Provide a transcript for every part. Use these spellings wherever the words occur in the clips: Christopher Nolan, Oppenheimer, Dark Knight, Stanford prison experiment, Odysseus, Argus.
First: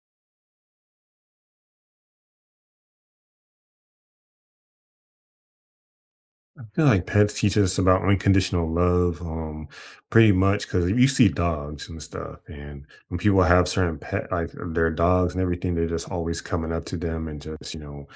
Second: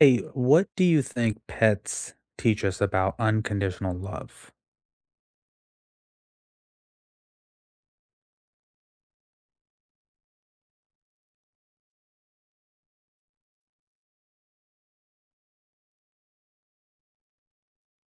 Hey, what do you think pets teach us about unconditional love? I feel like pets teach us about unconditional love, pretty much because you see dogs and stuff, and when people have certain pet, like their dogs and everything, they're just always coming up to them and just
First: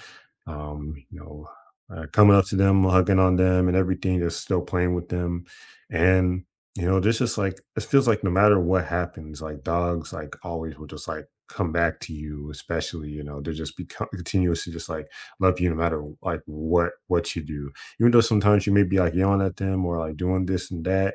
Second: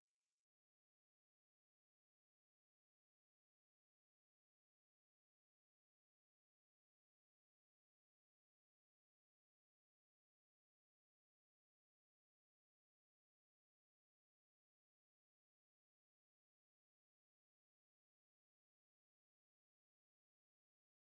um, you know, coming up to them, hugging on them, and everything, just still playing with them. And, you know, this just like, it feels like no matter what happens, like dogs, like always will just like come back to you, especially, you know, they're just become continuously just like love you no matter like what you do. Even though sometimes you may be like yelling at them or like doing this and that,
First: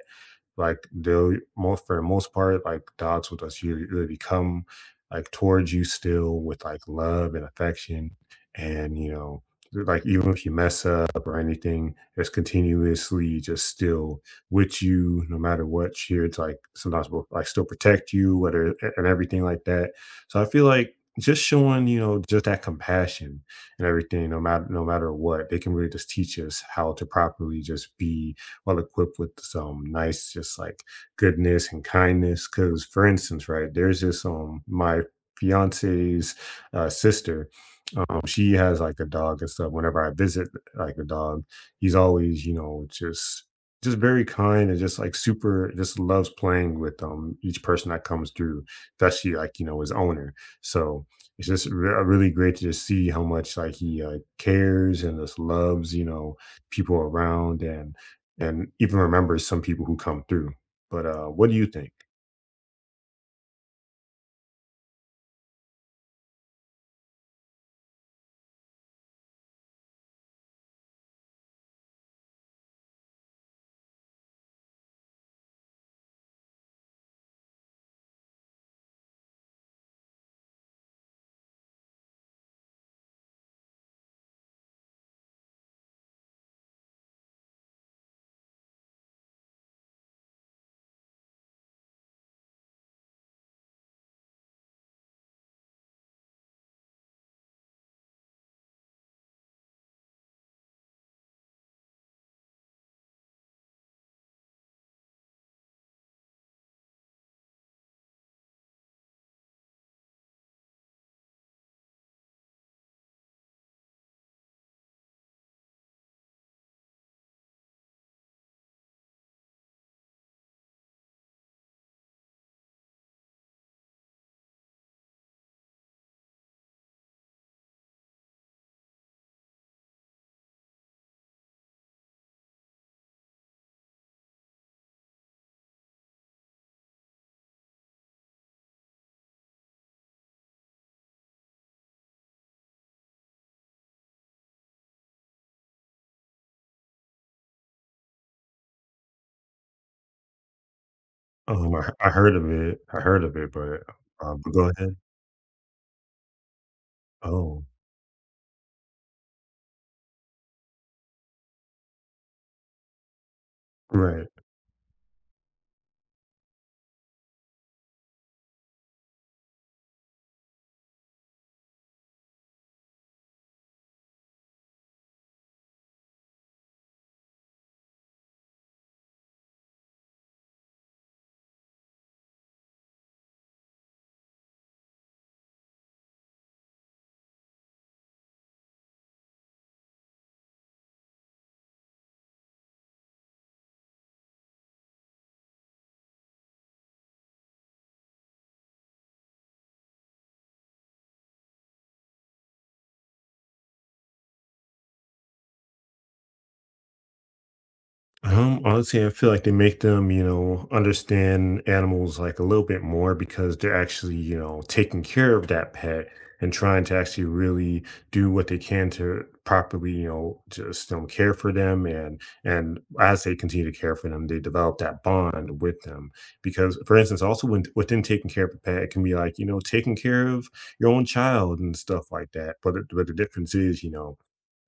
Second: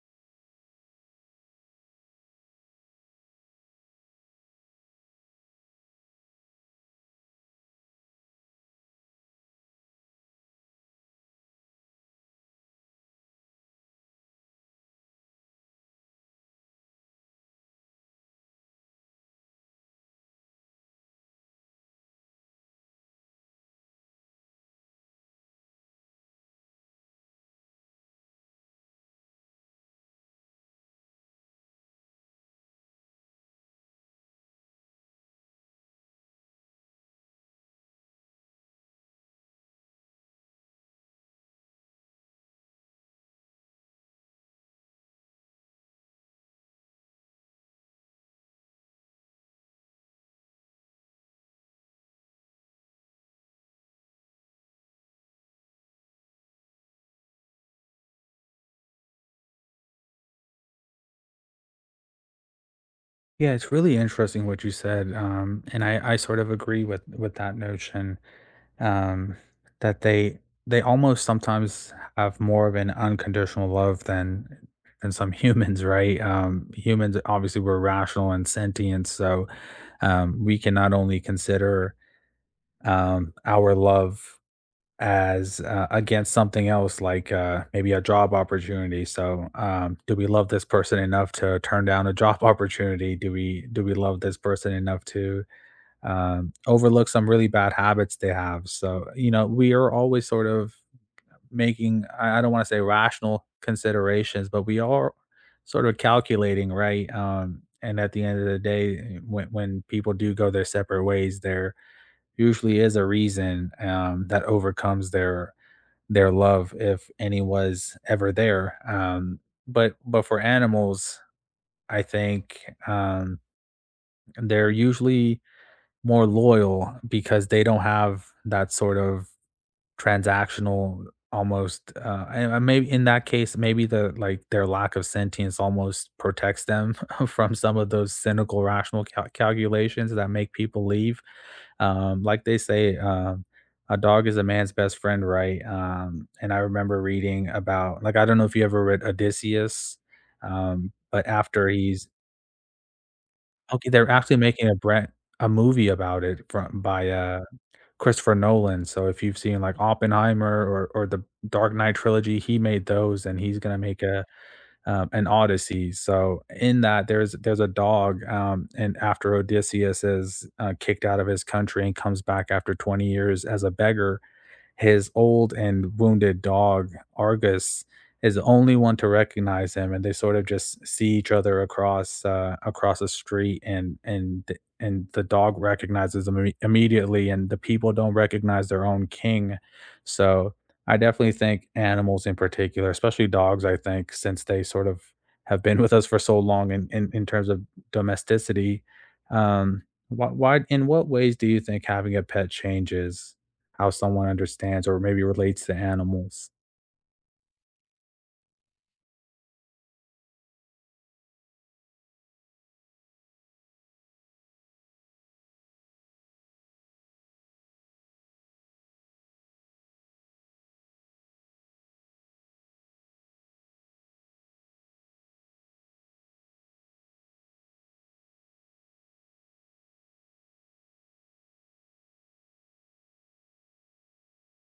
like they'll most for the most part, like dogs will just usually really come like towards you still with like love and affection. And you know, like even if you mess up or anything, it's continuously just still with you no matter what. Here it's like sometimes will like still protect you, whether and everything like that. So I feel like just showing, you know, just that compassion and everything, no matter what, they can really just teach us how to properly just be well equipped with some nice, just like goodness and kindness. Because, for instance, right, there's this my fiance's sister, she has like a dog and stuff. Whenever I visit like a dog, he's always, you know, just very kind and just like super just loves playing with each person that comes through, especially like, you know, his owner. So it's just really great to just see how much like he cares and just loves, you know, people around and even remembers some people who come through. But what do you think? Yeah, it's really interesting what you said, and I sort of agree with that notion um, that they almost sometimes have more of an unconditional love than some humans, right? Humans, obviously we're rational and sentient, so we can not only consider our love as against something else, like maybe a job opportunity. So, do we love this person enough to turn down a job opportunity? Do we love this person enough to overlook some really bad habits they have? So, you know, we are always sort of making, I don't want to say rational considerations, but we are sort of calculating, right? And at the end of the day, when people do go their separate ways, there usually is a reason that overcomes their love, if any was ever there. But for animals, I think um, they're usually more loyal because they don't have that sort of transactional almost, and maybe in that case, maybe the, like, their lack of sentience almost protects them from some of those cynical rational calculations that make people leave. Like they say, a dog is a man's best friend, right? And I remember reading about, like, I don't know if you ever read Odysseus, but after I, he's, I heard of it. I heard of it, but okay, they're uh, actually but go making a ahead. brand a movie about it, from, by Oh, Christopher Nolan. So if you've seen, like, Oppenheimer or the Dark Knight trilogy, he made those, and he's gonna make a, right. An Odyssey. So in that, there's a dog, and after Odysseus is, kicked out of his country and comes back after 20 years as a beggar, his old and wounded dog, Argus, is the only one to recognize him, and they sort of just see each other across across the street, and and the dog recognizes him immediately, and the people don't recognize their own king. So I definitely think animals in particular, especially dogs, I think, since they sort of have been with us for so long, in in terms of domesticity, um, why, in what ways do you think having a pet changes how someone understands or maybe relates to animals? Honestly, I feel like they make them, you know, understand animals like a little bit more because they're actually, you know, taking care of that pet and trying to actually really do what they can to properly, you know, just care for them, and as they continue to care for them, they develop that bond with them. Because, for instance, also when within taking care of a pet, it can be like, you know, taking care of your own child and stuff like that. But the difference is, you know,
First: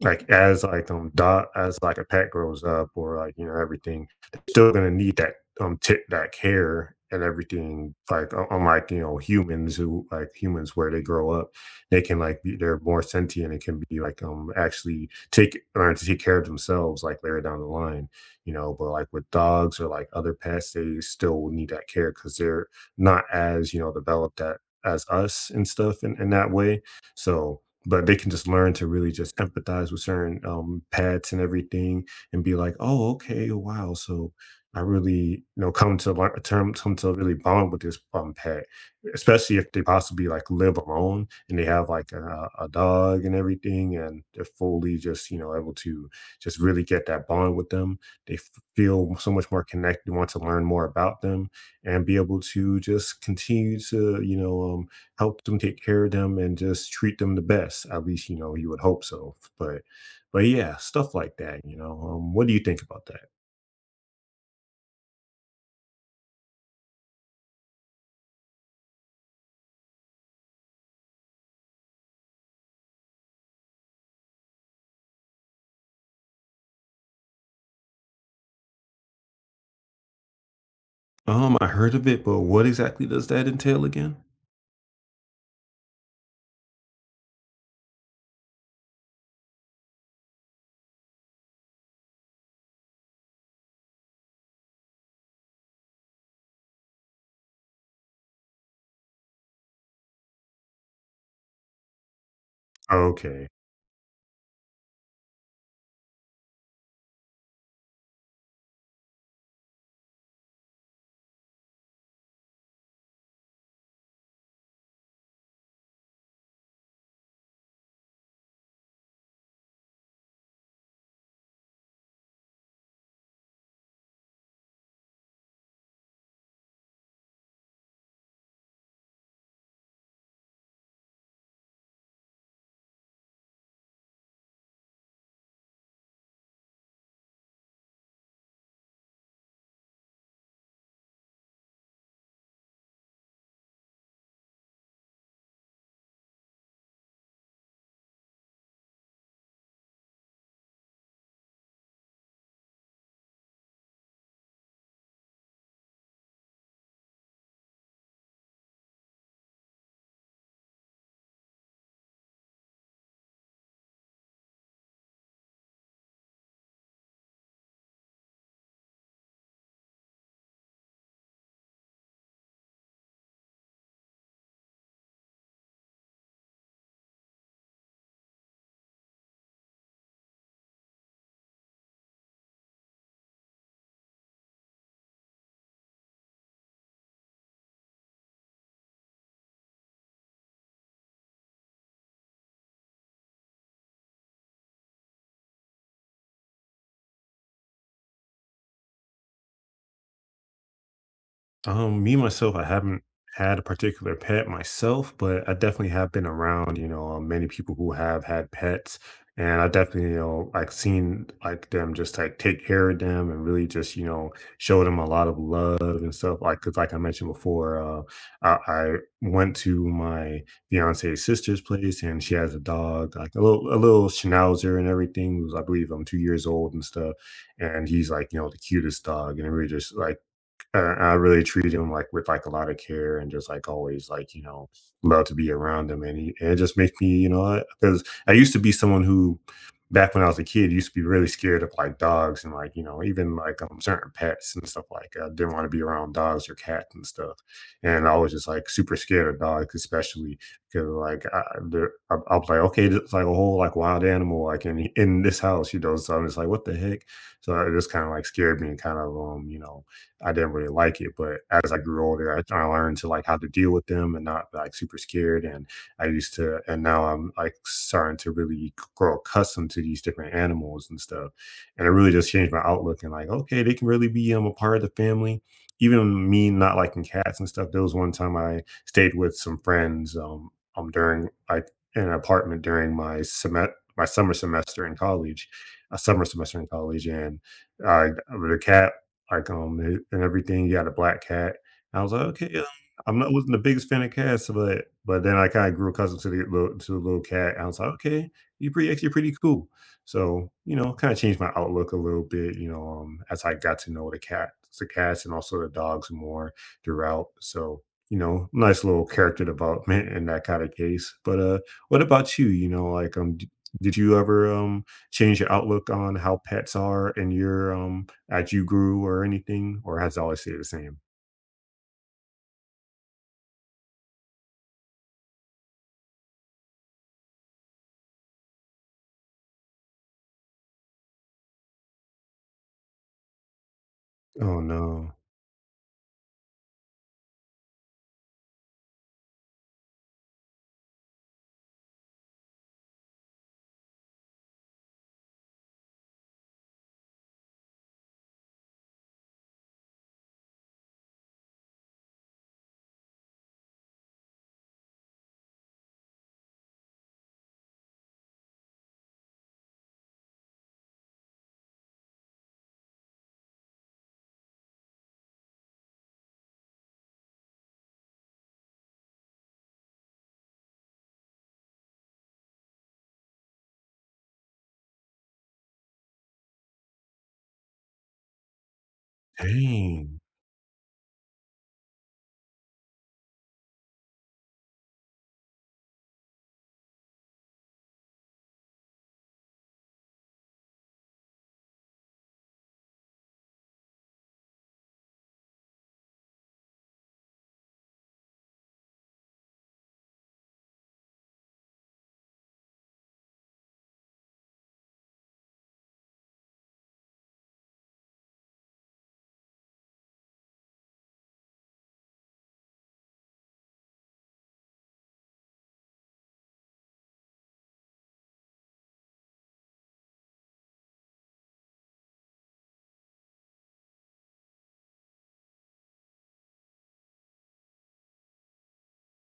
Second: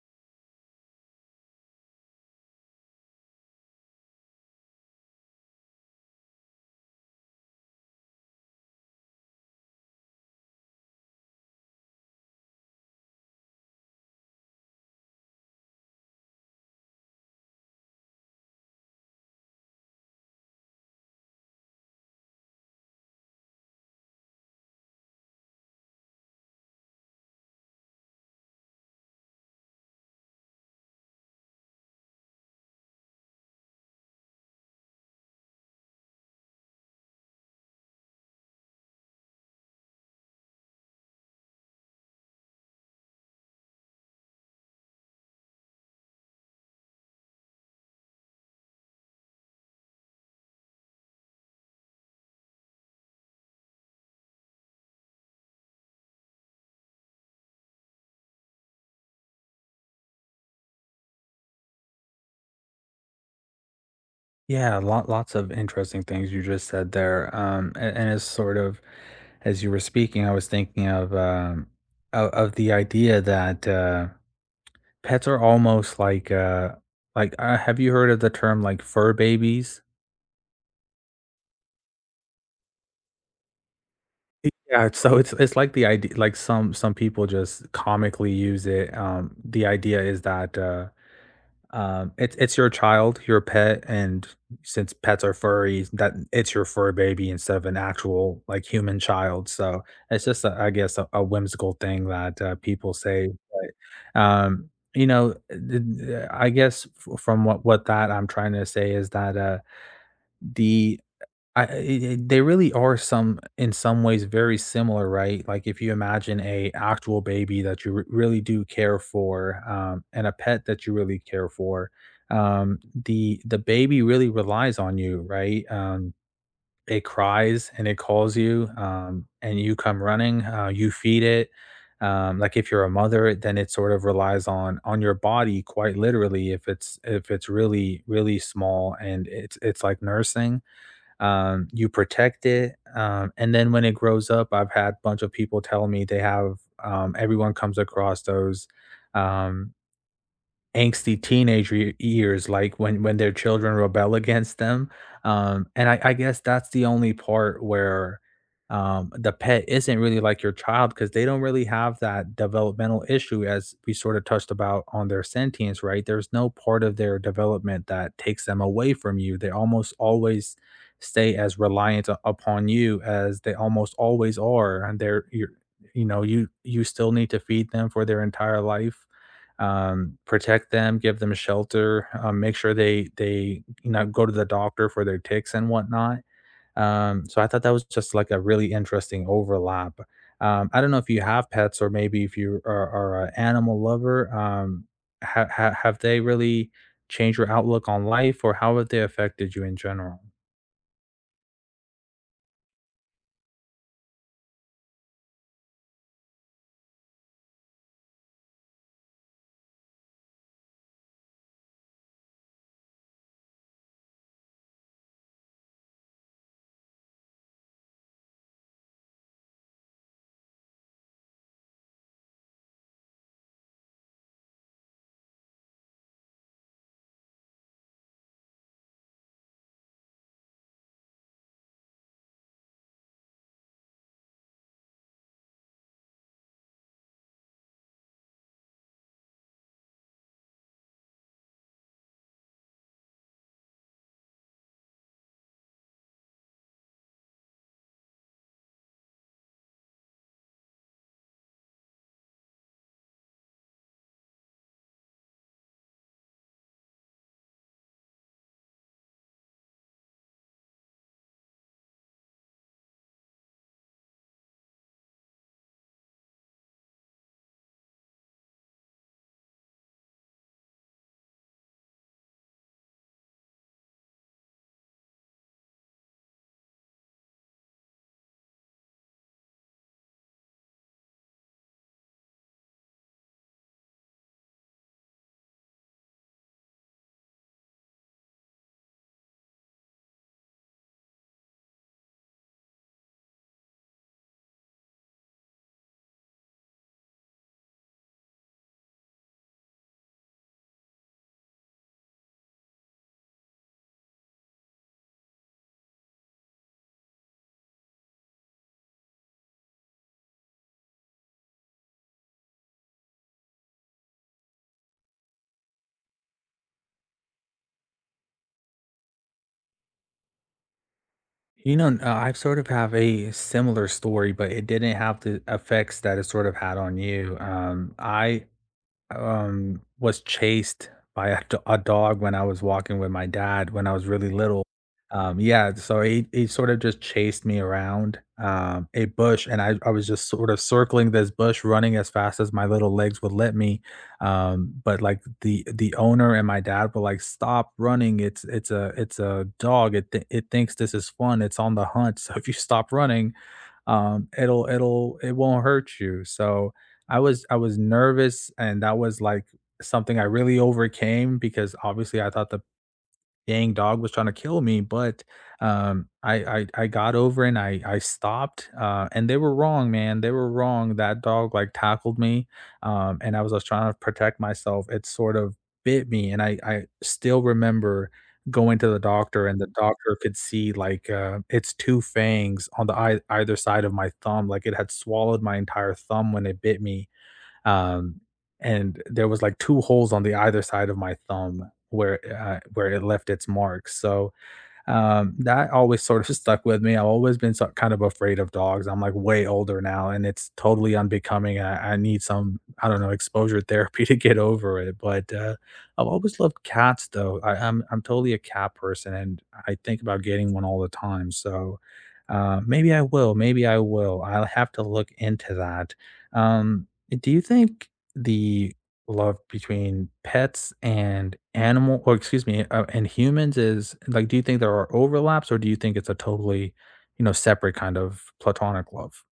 like, as, like, dot as, like, a pet grows up or, like, you know, everything, they're still gonna need that, tip that care and everything, like, u unlike, you know, humans where they grow up, they can, like, be they're more sentient and can be, like, actually take learn to take care of themselves, like, later down the line, you know? But, like, with dogs or, like, other pets, they still need that care because 'cause they're not as, you know, developed at as us and stuff in that way. So, but they can just learn to really just empathize with certain, pets and everything and be like, "Oh, okay, oh, wow, so I really," you know, come to really bond with this, pet, especially if they possibly, like, live alone and they have, like, a dog and everything, and they're fully just, you know, able to just really get that bond with them. They f feel so much more connected, want to learn more about them, and be able to just continue to, you know, help them take care of them and just treat them the best. At least, you know, you would hope so. But yeah, stuff like that, you know. What do you think about that? Yeah, lots of interesting things you just said there. And it's sort of, as you were speaking, I was thinking of, of the idea that, pets are almost like, like, have you heard of the term, like, fur babies? I heard of it, but what exactly does that entail again? Yeah, so it's like the idea, like, some people just comically use it. The idea is that, it's your child, your pet, and since pets are furry, that it's your fur baby instead of an actual, like, human child. So it's just, a, I guess, a whimsical thing that people say. Okay. But you know, I guess, from what that I'm trying to say is that, the I i I they really are, some in some ways, very similar, right? Like, if you imagine a actual baby that you r really do care for, and a pet that you really care for, the baby really relies on you, right? It cries and it calls you, and you come running, you feed it. Like, if you're a mother, then it sort of relies on your body, quite literally, if it's, if it's really, really small and it's like nursing. You protect it, and then when it grows up, I've had a bunch of people tell me they have, everyone comes across those, um, angsty teenage re years, like, when their children rebel against them, and I guess that's the only part where, the pet isn't really like your child, because they don't really have that developmental issue, as we sort of touched about on their sentience, right? There's no part of their development that takes them away from you. They almost always stay as reliant u upon you as they almost always are, and they're you're, you know, you still need to feed them for their entire life, protect them, give them shelter, make sure they, you know, go to the doctor for their ticks and whatnot. So I thought that was just like a really interesting overlap. I don't know if you have pets, or maybe if you are an animal lover. Um, have they really changed your outlook on life, or how have they affected you in general? Me myself, I haven't had a particular pet myself, but I definitely have been around, you know, many people who have had pets, and I definitely, you know, like seen like them just like take care of them and really just, you know, show them a lot of love and stuff. Like, cause like I mentioned before, I went to my fiance's sister's place, and she has a dog, like a little schnauzer and everything, who's I believe I'm 2 years old and stuff, and he's like, you know, the cutest dog, and it really just like I really treat him like with like a lot of care and just like always, like, you know, love to be around him. And, he, and it just makes me, you know, because I used to be someone who, back when I was a kid, used to be really scared of like dogs and like, you know, even like certain pets and stuff. Like, I didn't want to be around dogs or cats and stuff, and I was just like super scared of dogs especially, because like I, they're- I was like, okay, it's like a whole like wild animal like in this house, you know? So I'm just like, what the heck. So it just kind of like scared me and kind of you know, I didn't really like it. But as I grew older, I learned to like how to deal with them and not like super scared. And I used to, and now I'm like starting to really grow accustomed to these different animals and stuff. And it really just changed my outlook and like, okay, they can really be, a part of the family. Even me not liking cats and stuff. There was one time I stayed with some friends during like in an apartment during my semet my summer semester in college, and the cat, like, and everything, you got a black cat. I was like, "Okay, I'm not, wasn't the biggest fan of cats, but then I kinda grew accustomed to the little cat. I was like, "Okay, you're pretty actually pretty cool." So, you know, kinda changed my outlook a little bit, you know, as I got to know the cats and also the dogs more throughout. So, you know, nice little character development in that kinda case. But, what about you? You know, like, d did you ever, change your outlook on how pets are in your, as you grew or anything, or has it always stayed the same? You know, I sort of have a similar story, but it didn't have the effects that it sort of had on you. I was chased by a, a dog when I was walking with my dad when I was really Oh, little. no. Yeah, so he sort of just chased me around, a bush, and I was just sort of circling this bush, running as fast as my little legs would let me. But, like, the owner and my dad were like, "Stop running! It's, it's a dog. It it thinks this is fun. It's on the hunt." So if you stop running, it'll, it won't hurt you. So I was nervous, and that was like something I really overcame, because obviously I thought the dang dog was trying to kill me, but, I got over, and I stopped, and they were wrong, man, they were wrong. That dog, like, tackled me, and I was trying to protect myself. It sort of bit me, and I still remember going to the doctor, and the doctor Dang. could see, like, its 2 fangs on the ei either side of my thumb. Like, it had swallowed my entire thumb when it bit me, um, and there was like 2 holes on the either side of my thumb where it left its mark. So, that always sort of stuck with me. I've always been, so, kind of afraid of dogs. I'm, like, way older now, and it's totally unbecoming. I need some, I don't know, exposure therapy to get over it. But I've always loved cats, though. I'm totally a cat person, and I think about getting one all the time. So maybe I will, maybe I will. I'll have to look into that. Um, do you think the love between pets and animal, or excuse me, and humans is, like, do you think there are overlaps, or do you think it's a totally, you know, separate kind of platonic love?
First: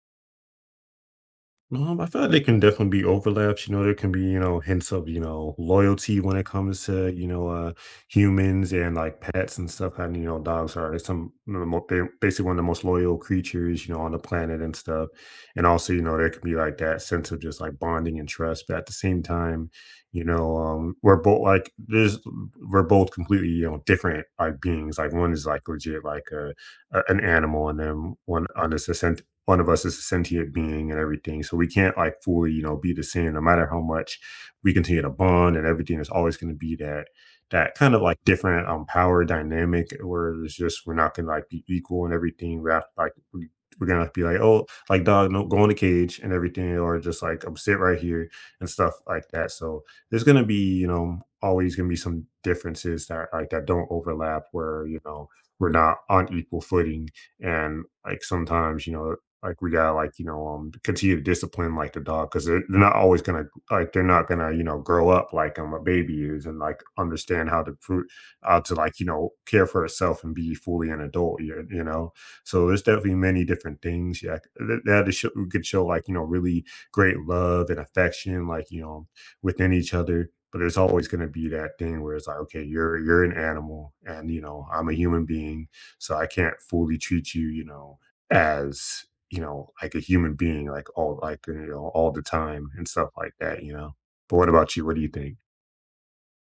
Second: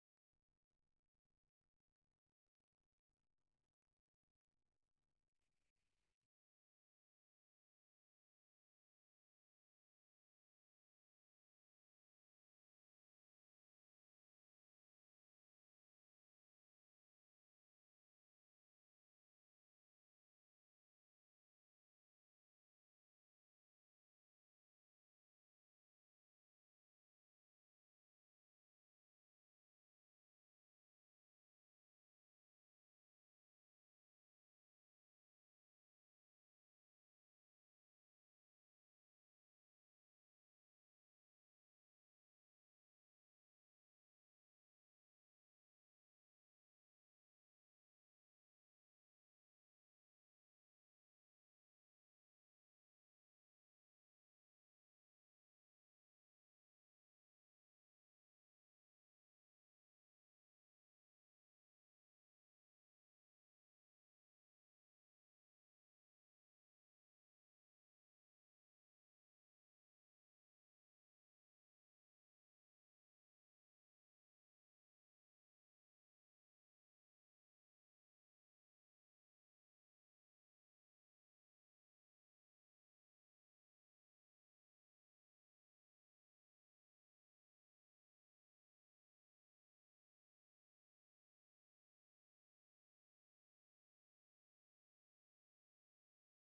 I feel like there can definitely be overlaps. You know, there can be, you know, hints of, you know, loyalty when it comes to, you know, humans and like pets and stuff. And, you know, dogs are some you know, the mo- they're basically one of the most loyal creatures, you know, on the planet and stuff. And also, you know, there can be like that sense of just like bonding and trust. But at the same time, you know, we're both completely, you know, different like beings. Like one is like legit like a an animal, and then one of us is a sentient being and everything. So we can't like fully, you know, be the same no matter how much we continue to bond and everything. There's always going to be that kind of like different power dynamic where it's just we're not gonna like be equal and everything. We have to, we're gonna have to be like, oh, like dog, no, go in the cage and everything, or just like I'm sit right here and stuff like that. So there's gonna be, you know, always gonna be some differences that like that don't overlap where, you know, we're not on equal footing, and like sometimes you know, like, we gotta, like, you know, continue to discipline, like, the dog 'cause they're not always gonna like, they're not gonna, you know, grow up like, a baby is, and, like, understand how to pro how to, like, you know, care for herself and be fully an adult, you know? So, there's definitely many different things, yeah, that that is show could show, like, you know, really great love and affection, like, you know, within each other, but there's always gonna be that thing where it's like, "Okay, you're an animal, and, you know, I'm a human being, so I can't fully treat you, you know, as, you know, like a human being, like all, like, you know, all the time and stuff like that, you know?" But what about you? What do you think?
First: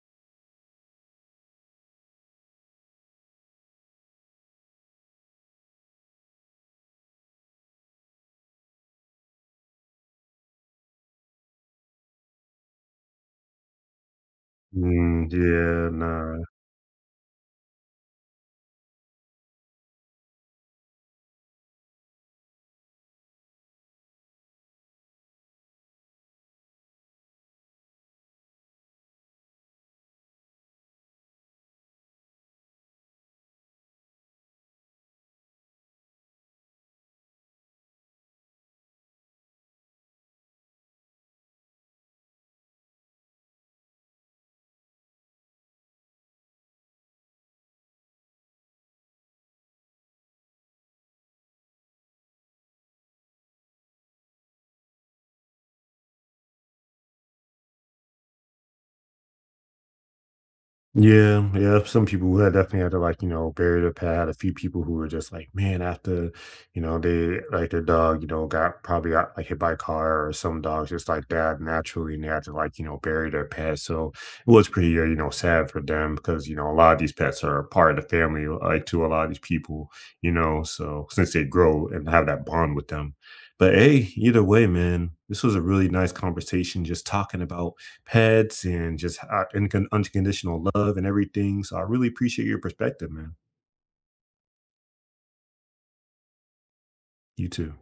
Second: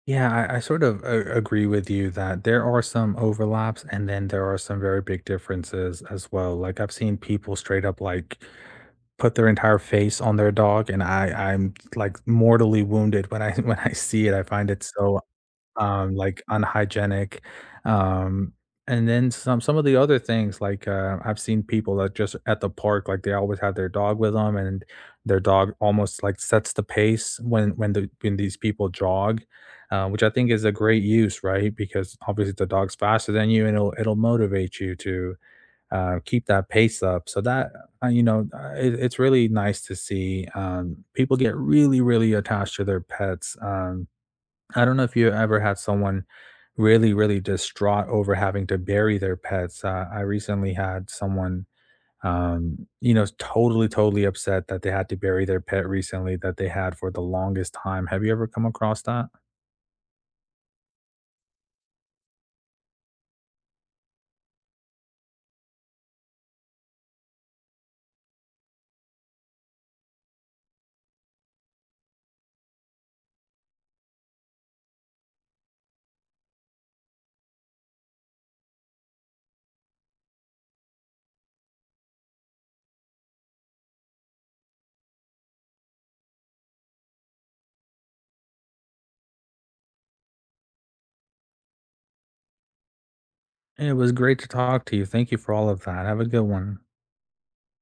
Yeah, I sort of agree with you that there are some overlaps, and then there are some very big differences as well. Like, I've seen people straight up like put their entire face on their dog, and I'm like mortally wounded when I when I see it. I find it so Mm, yeah, like, no. unhygienic. Um, and then some of the other things, like, I've seen people that just at the park, like, they always have their dog with them, and their dog almost like sets the pace when these people jog, which I think is a great use, right? Because obviously the dog's faster than you, and it'll motivate you to keep that pace up. So that it, it's really nice to see, people get really, really attached to their pets. I don't know if you ever had someone really, really distraught over having to bury their pets. I recently had someone, you know, totally, totally upset that they had to bury their pet recently, that they had for the longest time. Have you ever come across that? Yeah, yeah. Some people who had definitely had to like, you know, bury their pet. I had a few people who were just like, man, after, you know, they like their dog, you know, got probably got like hit by a car or some dogs just like that naturally, and they had to like, you know, bury their pet. So it was pretty, you know, sad for them because, you know, a lot of these pets are a part of the family, like to a lot of these people, you know, so since they grow and have that bond with them. But hey, either way, man, this was a really nice conversation just talking about pets and just and unconditional love and everything. So I really appreciate your perspective, man. It was great to talk to you. Thank you for all of that. Have a good one. You too.